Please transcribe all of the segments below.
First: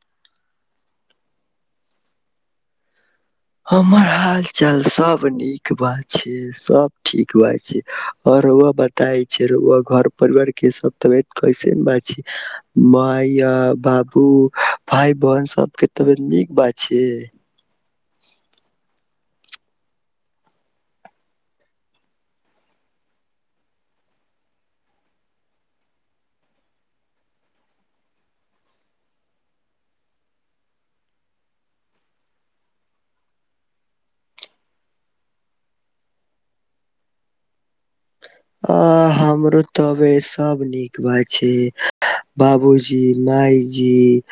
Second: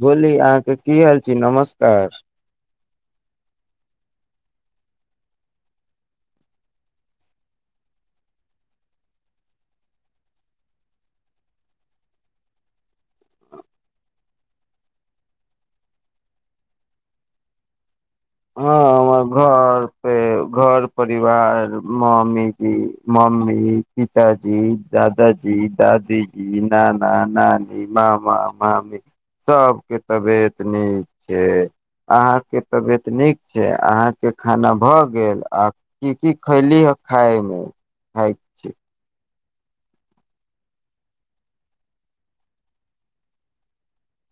बोली अहाँके की हाल छी नमस्कार हमर हाल चाल सब नीक बात छै सब ठीक बात छै आओर बताय छै घर परिवार के सब तबियत कैसेन बात छै मायया बाबू भाय बहन सबके तबियत नीक बात छै हँ हमर घर पे घर परिवार मामीजी म्मी पिताजी दादाजी दादीजी नाना नानी मामा मामी सभके तबियत नीक छै अहाँके तबियत तऽ नीक छै अहाँके खाना भऽ गेल आ की की खैली हे खायमे खाय छी आ ह तबियत सब नीक बात छै बाबूजी मााय जी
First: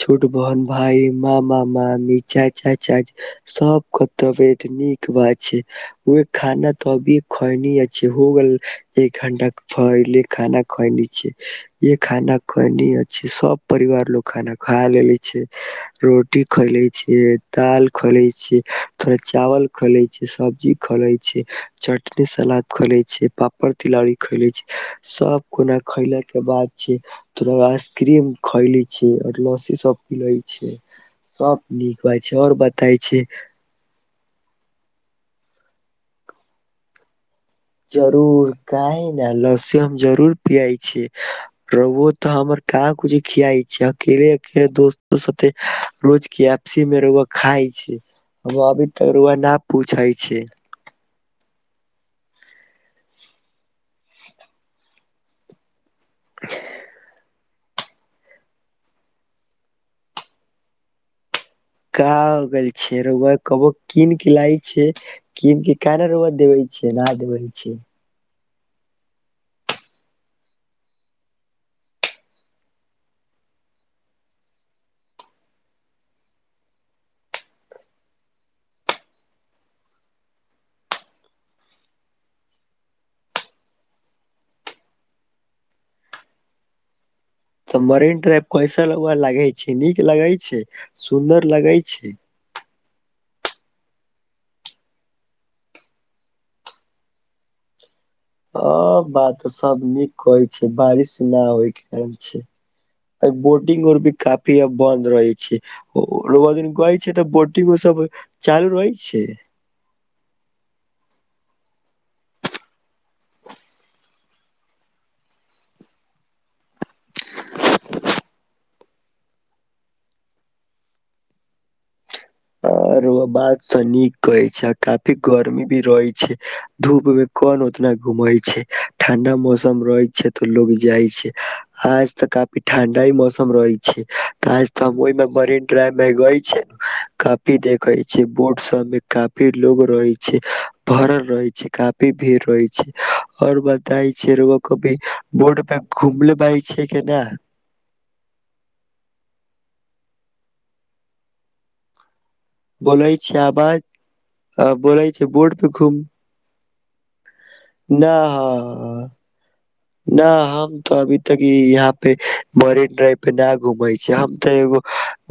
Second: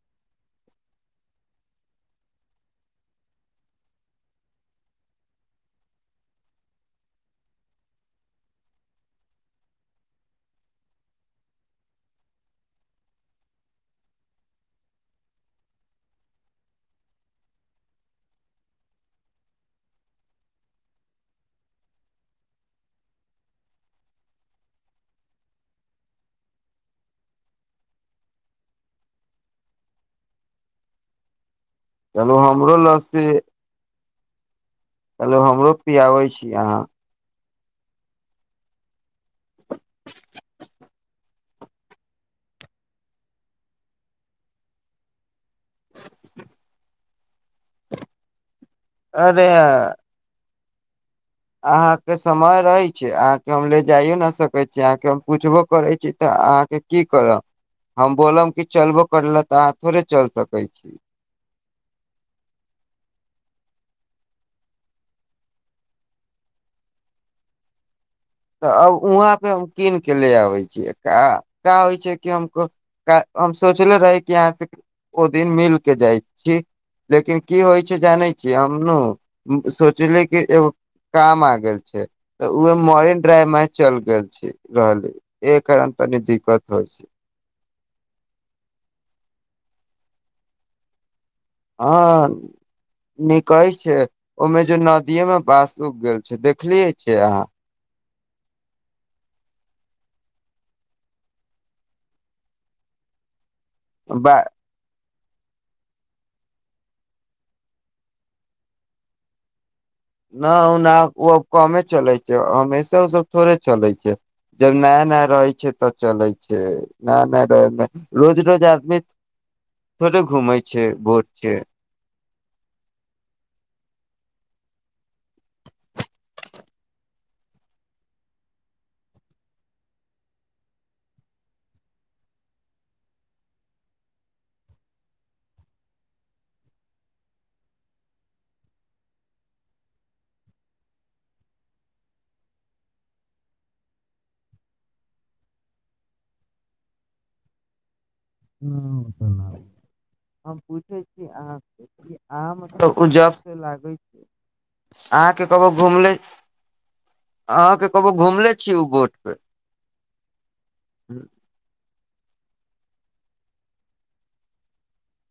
छोट बहन भाय मामा मामी चाचा चाची सब के तबियत नीक बात छै उह खाना त अभी खइनी छै एक घंटा के फले खाना खल छ ये खाना ख सब परिवार लोग खाना खा लेले छै रोटी खैले छै दाल खुले छै थोड़ा चावल खले छै सब्जी खोले छै चटनी सलाद खैले छै पापड़ तिलौरीी खैलै छ सभ कोना खैलाके बाद छै त आइसक्रीम खैलै छियै आओर लसी सभ प लैत छै सभ नीक बात चलू छै आओर हमरो बताय छै लस्सी कहलो हमरो पियाबै छी अहाँ जरूर काह न लस्सी हम जरूर पियै छी रु तऽ हमर क कुछी खियाइ छी अकेले अकेले दोस्तो सब रोज के वपसी मे रउआ खााय छै अभी तक रउआ न पूछै छै अहाके समय रहै छै अहाँके हम ले जाइयो न सकैत छी अहाँके हम पूछबो करै तऽ अहाँके की करब हम बोलम कि चलबो करल तऽ अहाँ थोड़े चलि सकैत छी क हो गेल छै रउआ कबो कीन के लााय छै कीन के कना रउआ देबै छै न देबै छै तऽ अब वहा पे हम कीन के ले आबै छीियैा का होइ छै कि हम हम सोचले रही कि यहाँ से ओ दिन मिल के जाइ छी लेकिन की होइ छै जानै छी हम सोचली कि एगो काम आ गेल छै तऽ उह मन ्राय माय चल गेल छी रहली एहि कारण तनी दिक्कत होइ छै तऽ मरीन ड्राइव कैसल उ लगै छै नीक लगै छै सुन्दर लगै छै निकै छै ओहिमे जे नदिये मे पास उग गेल छै देखलियै छिय अहाँ ह बात त सब नीक कहै छै बारिश नहि होय के कारण छै बो इंग औरभी बा काफी अब बन्द रहय छै ओ ओ रौआ दिन गइ छै तऽ बोटिंग ओ सब चालू रहय छै न ओना ओ अब कमे चलै छै हमेशा ओसभ थोड़े चलै छै जब नया नया रहै छै तब चलै छै नया नया रहैमे रोज रोज आदमी थोड़े घूमै छै भोज छै आरो बात त नीक कहै छै काफी गर्मी भी रहै छै धूप मे कोन उतना घूमैय छै ठंडा मौसम रहै छै तऽ लोग जाइ छै आज तऽ काफी ठंडाए मौसम रहै छै तऽ आज तऽ हम ओहिमे मरिनड्राइव मे गै छै काफी देखै छै बोर्ड सभ मे काफी लोग रहै छै भरल रहए छै काफी भीड़ रहए छै आओर बताइ छै रौआ कभी बोड पे घुमलेबााय छै के नए हम पूछै छी अहाँसे की अहाँ मतलब बोले छै उजब से आवाज लागे छै अ, बोले छै अहाँ के बोट पे कबो घूम घुमलै अहाँके कबो ना घुमले छीय ओ ह बोट पे न हम तो अभी तक ई इहा यहाँ पे मरीन ड्राइव पे ना घूमय छै हम तऽ एगो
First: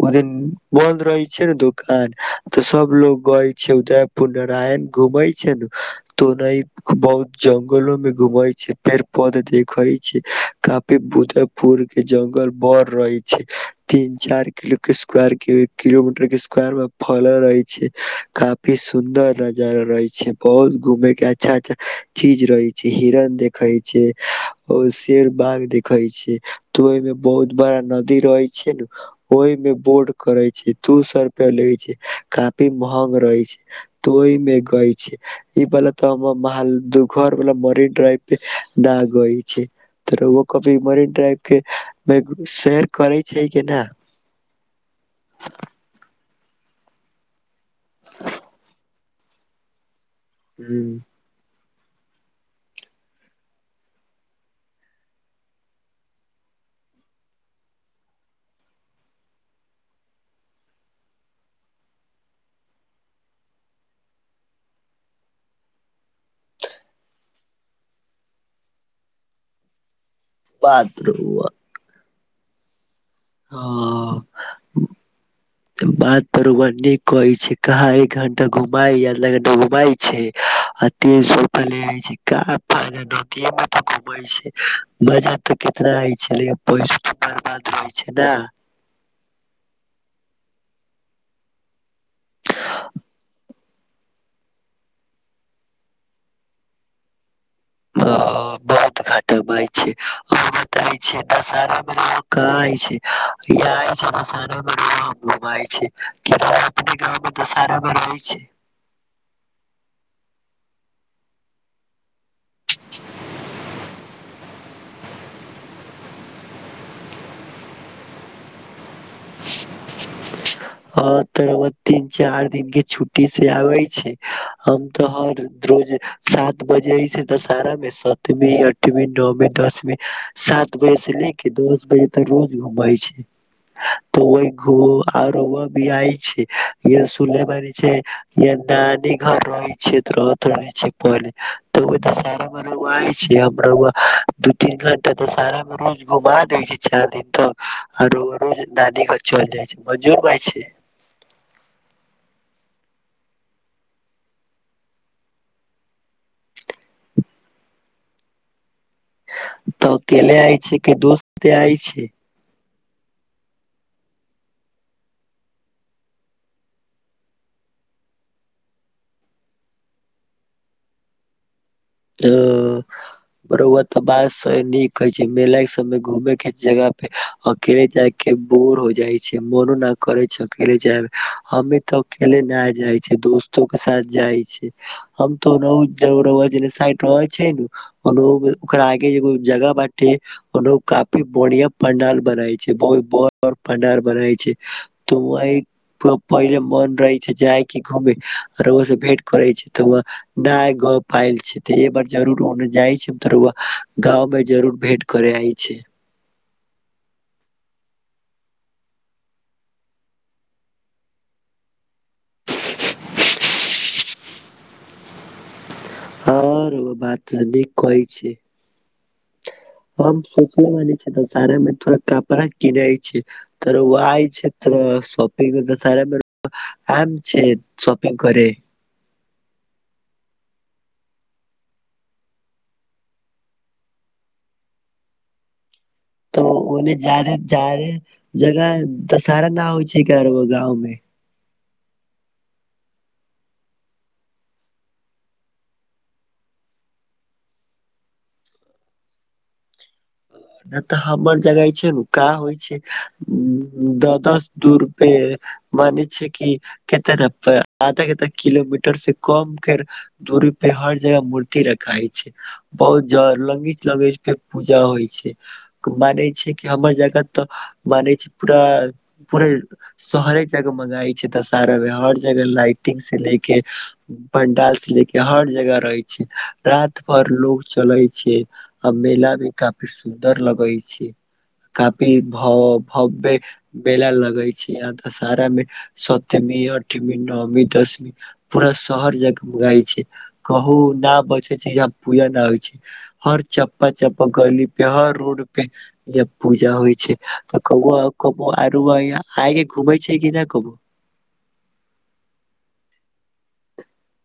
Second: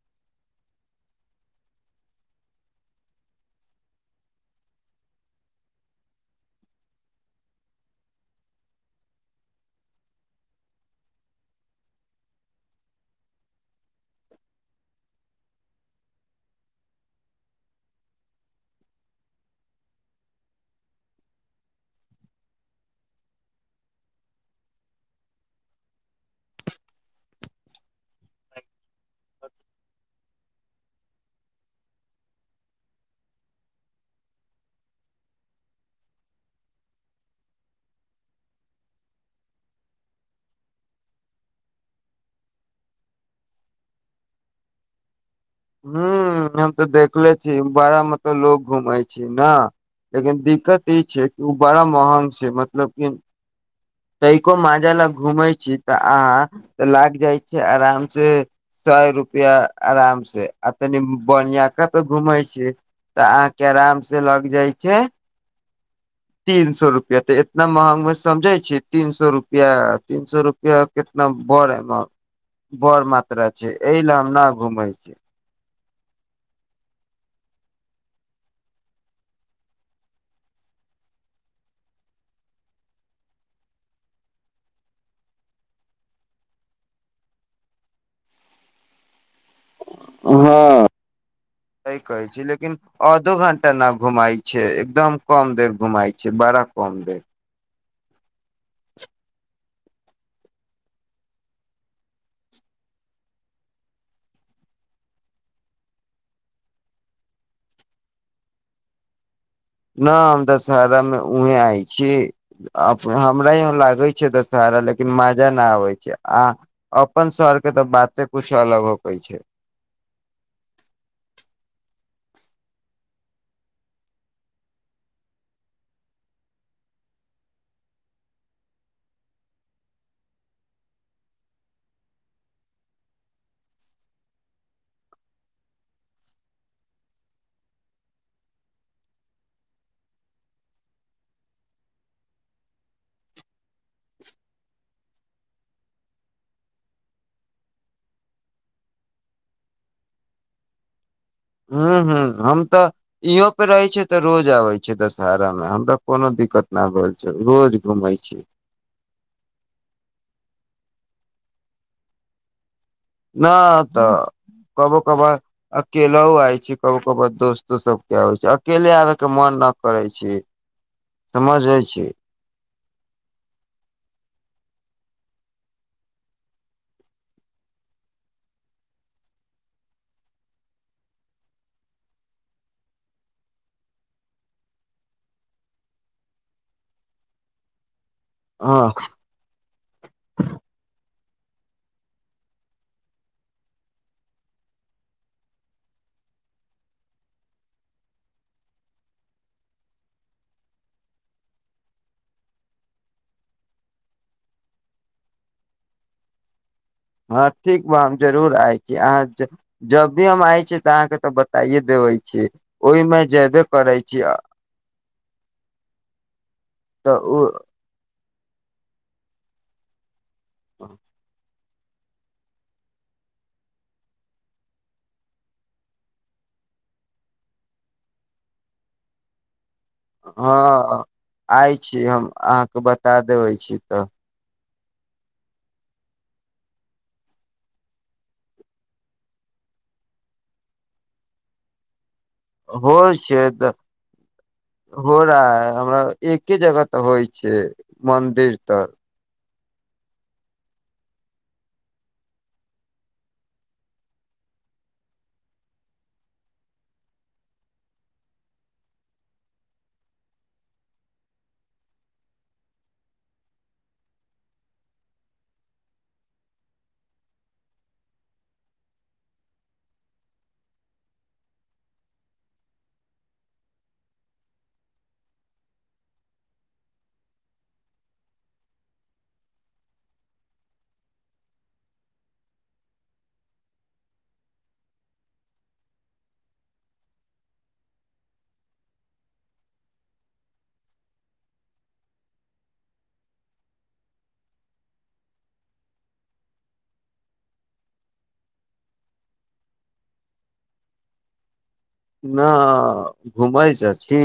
ओ दिन बंद रहए छै ने दुकान तऽ सब लोग गय छै उदयपुर नारायण घूमय छै ने तऽ ओना बहुत जंगलोमे घूमय छै फेर पद देखय छै काफी बुधपुर के जंगल बड़' रहय छै तीन चार किलो के स्क्वायर के किलोमीटर के स्क्वायर मे फलय रहय छै काफी सुन्दर नजारा रहय छै बहुत घूमय के अच्छा अच्छा चीज रहय छै हिरण देखय छै ओ शेर बाघ देखय छै तऽ ओहिमे बहुत बड़ा नदी रहै छै नु ओहिमे बोड करय छै दू सए रुपया लै छै काफी महग रहय छै तोहि मे गइ छै ई बला तो हमर महा घरबला मरीन ड्राइव पे बह गइ छै त रौआ कभी मरीन ड्राइव के शैर करय छै के नहि हुं हम तऽ देखले हे बांयामे त' लोग घुमय छै छी न लेकिन दिक्कत हुं ई छै कि उ बड़ा महग छै मतलब कि तइको माँजा लग घूमे छी तऽ अहाँ के लाग जाय छय आराम से सए रुपआ आराम से आ तनि बनियका पे घूमे छी तऽ अहाँके आराम से लग जाय छै तीन सए रुपआ तऽ इतना महंग मे समझय छी तीन सए रुपया तीन सौ रुपया बात कितना रउआ बड़ एमाउ बर मात्रा छै एहि ल हां। हम ना घुमय छै बात त' रौआ नीक कहय छै कहाँ एक घंटा घुमाय आ लग डे घंटा घुमाय छै आ तीन सौ रुपया ले लै छै का पागे धोतीयेमे त' घुमय छै मजा तऽ कितना होय छलै पैसो बर्बाद होइ छै ने हँ सहि कहय छी लेकिन आधो घंटा न घुमाय छै एकदम कम देर घुमाय छै बड़ा कम देर अ' बहुत घट' बै छै हं बताय छै दशहारामे रहल कहां होय छै या अछि दशहारामे रहब घुमय छै क अपने गाममे दशहाराामे रहय छै न हम दशहारामे उहें आय छीयै हमरा यहां लागय छै दशहारा लेकिन मजा न आबे छै आ अपन शहर के तऽ बाते कुछ अलग होकय छै हँ तरब तीन चार दिन के छुट्टी से आबय छै हम तऽ हर रोज सात बजे से दशहरामे सतवीं अठवीं नओवीं दसवीं सात बजे से ले के दस बजे तऽ रोज घुमय छै तऽ ओहि हो आ रौआ भी आय छै य सुले मारी छै य नानी घर रहय छै रहत रहय छै पहले त' ओहि दशहारामे रौआ आय छै अब रौआ दू तीन घर त त'सारामे रोज घुमा दै छै चारि दिन तऽ आर रौआ रोज दादी ग चलि जाइ छै मजो भइ छै हं हं हम तऽ इहों पे रहै छियै तऽ रोज आबय छै दशहरामे हमरा कोनो दिक्कत नहि भेल छै रोज घूमय छी तऽ अकेले आइ छै कि दोस्ते आइ छै न तऽ कबो कबो अकेलो आय छी कभो कार दोस्तो सब केबै छै अकेले आबे के मन न करै छी समझ छी ह [unintelligible] बर तऽ बात नीक कहै छै मेला के सबय घूमे के जगह पे अकेले जाय के बोर हो जाइ छै मनो न करे छै अकेले जाय मे हमे तऽ अकेले नहि जाइ छ दोस्तो के साथ जाइ छी हम तो [unintelligible] साइड होै छै ने ओ [unintelligible] हँ ओकरा आगे एगो जगह बटे [unintelligible] की बढ़िया पंडाल बनाय छै बहुत ब पंडाल बनाय छै तो वह पहिले मन रहे छै जाय क घूमेर ओ से भेंट करे छै तऽ वह न गप पायल छै तऽ बार जरुर ओ जाइ छै तर [unintelligible] गाँवमे जरुर भेंट करे आइ छै। हँ ठीक बा हम जरूर आइ छी अहाँ ज जब भी हम आइ छी तऽ अहाँकेँ तऽ बताइए देबै छी ओहिमे जयबे करै छी अ हँ [unintelligible] तऽ बात ओ [unintelligible] कह छैय। [unintelligible] सोचल मानै छै तऽ सारामे तोर कपड़ा किनै छैय तर ओइ छै त सपिंग दसारामें आम छैय सपिंग करे। हँ आइ छी हम अहाँके बता देबै छी तऽ त ओने जाादे जाादे जगह दशहहारा ना होय छैय [unintelligible] गाँवमे। होइ छैय तऽ हो रहा है हमरा एके जगह तऽ होइ छैय मन्दिर तर। नहि तऽ हमर जगह छैका होइ छै द दस दूर पे मान छैय कि कते ने आधा के किलोमीटर से कम के दूरी पे हर जगह मूर्ति रखा छैय बहुत ज लगीच लगीच पे पूजा होइ छैय। मानै छैय कि हमर जगह तऽ मानै छै पूरा पूेरे शहरे जग मंगाई छैय दशहरा मे हर जगह लाइटिंग से ले के पंडाल से ले के हर जगह रहै छैय रात भर लोग चलै छैय आ मेलामें काफी सो न्दर लगै छैय काफी भ भव्य मेला लगै छैय यह तऽ सारामे सतमी अठमी नओमी दशमी पूरा शहर जाक गााय छै कहू नहि बचै छैय यहाँ पूजा नहि होइ छैय हर चप्पा चप्पा गली र रोड पे य पूजा होइ छैय तऽ क [unintelligible] आके घूमे छैय कि नहि कबो न घूमै त छी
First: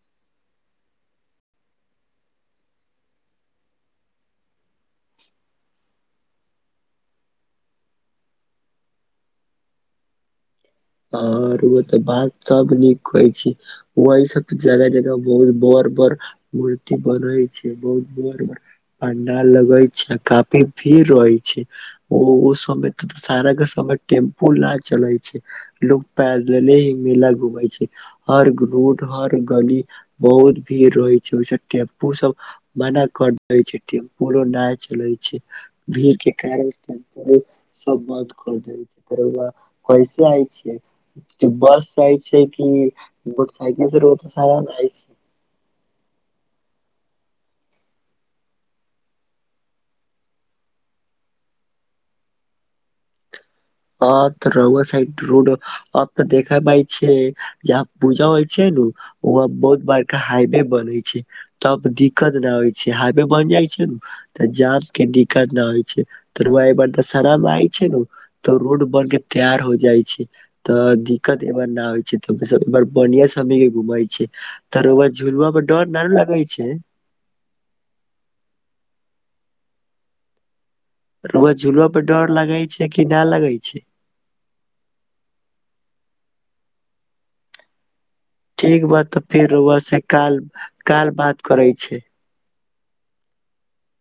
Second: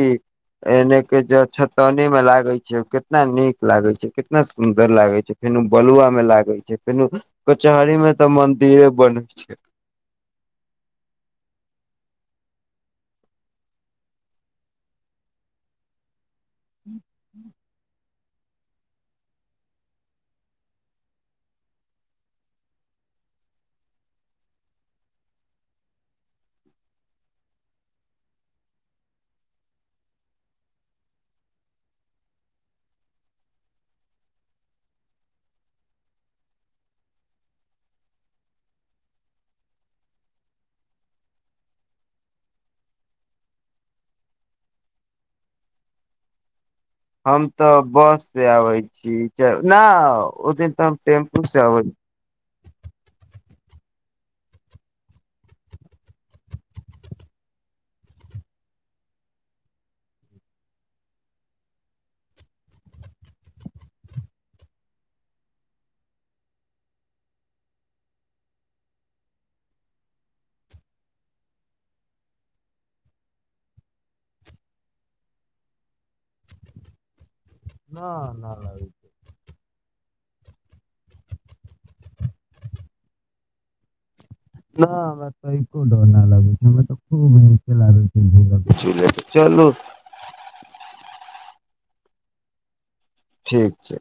एनेके जे छतौनीमे लागै छैय कितना नीक लागै छैय कितना सुन्दर लागै छैय फेनु बलुआमे लागै छैय फेनु कचहरीमे तऽ मन्दिरे बनै छैय। आओर ओ तऽ बात सब नीक होय छैय [unintelligible] सब जगह जगह बहुत बड़ बड़ मूर्ति बनै छैय बहुत [unintelligible] पंडाल लगै छैय आ काफी भीड़ रहै छैय ओ ओ समय त सारा के समय टेम्पू ना चलै छैय। लोग पैदले ही मेला घूमै छैय हर रोड हर गली बहुत भीड़ रहे छैय ओय से टेम्पू सब मना कर देै छैय टेम्पूलो नहि चलै छैय भीड़ के कारण टेम्पू सब बंद कर [unintelligible] छैय। बस जाइ छैय कि मोटरसइकिल से र [unintelligible] छैय। हम तऽ बस से आबै छी नहि ओ दिन तऽ हम टेम्पू से अबै आ त रउआ साईड रोड अब त देखाय छैय जहाँ पूजा होइ छैय ने उहा बहुत बारका हाईवे बनै छैय तब दिक्कत न होइ छैय हाइवे बन जाइ छैय ने तऽ जाम के दिक्कत न होइ छैय त रउआ अय बार दशहरामें आय छैय न तऽ रोड बन के तैयार हो जाइ छैय तऽ दिक्कत ए बार नहि होइ छैय त बढ़िया सम के घुमय छैय त रउआ झूलूआ पर डर नहि लगै छैय। [inaudible] रउआ झूलुआ पर डर लगै छैय कि नहि लगै छैय। न हमरा तऽ [unintelligible] ठीक बात तऽ फिर रउआ से काल काल बात करै छी ठीक छैय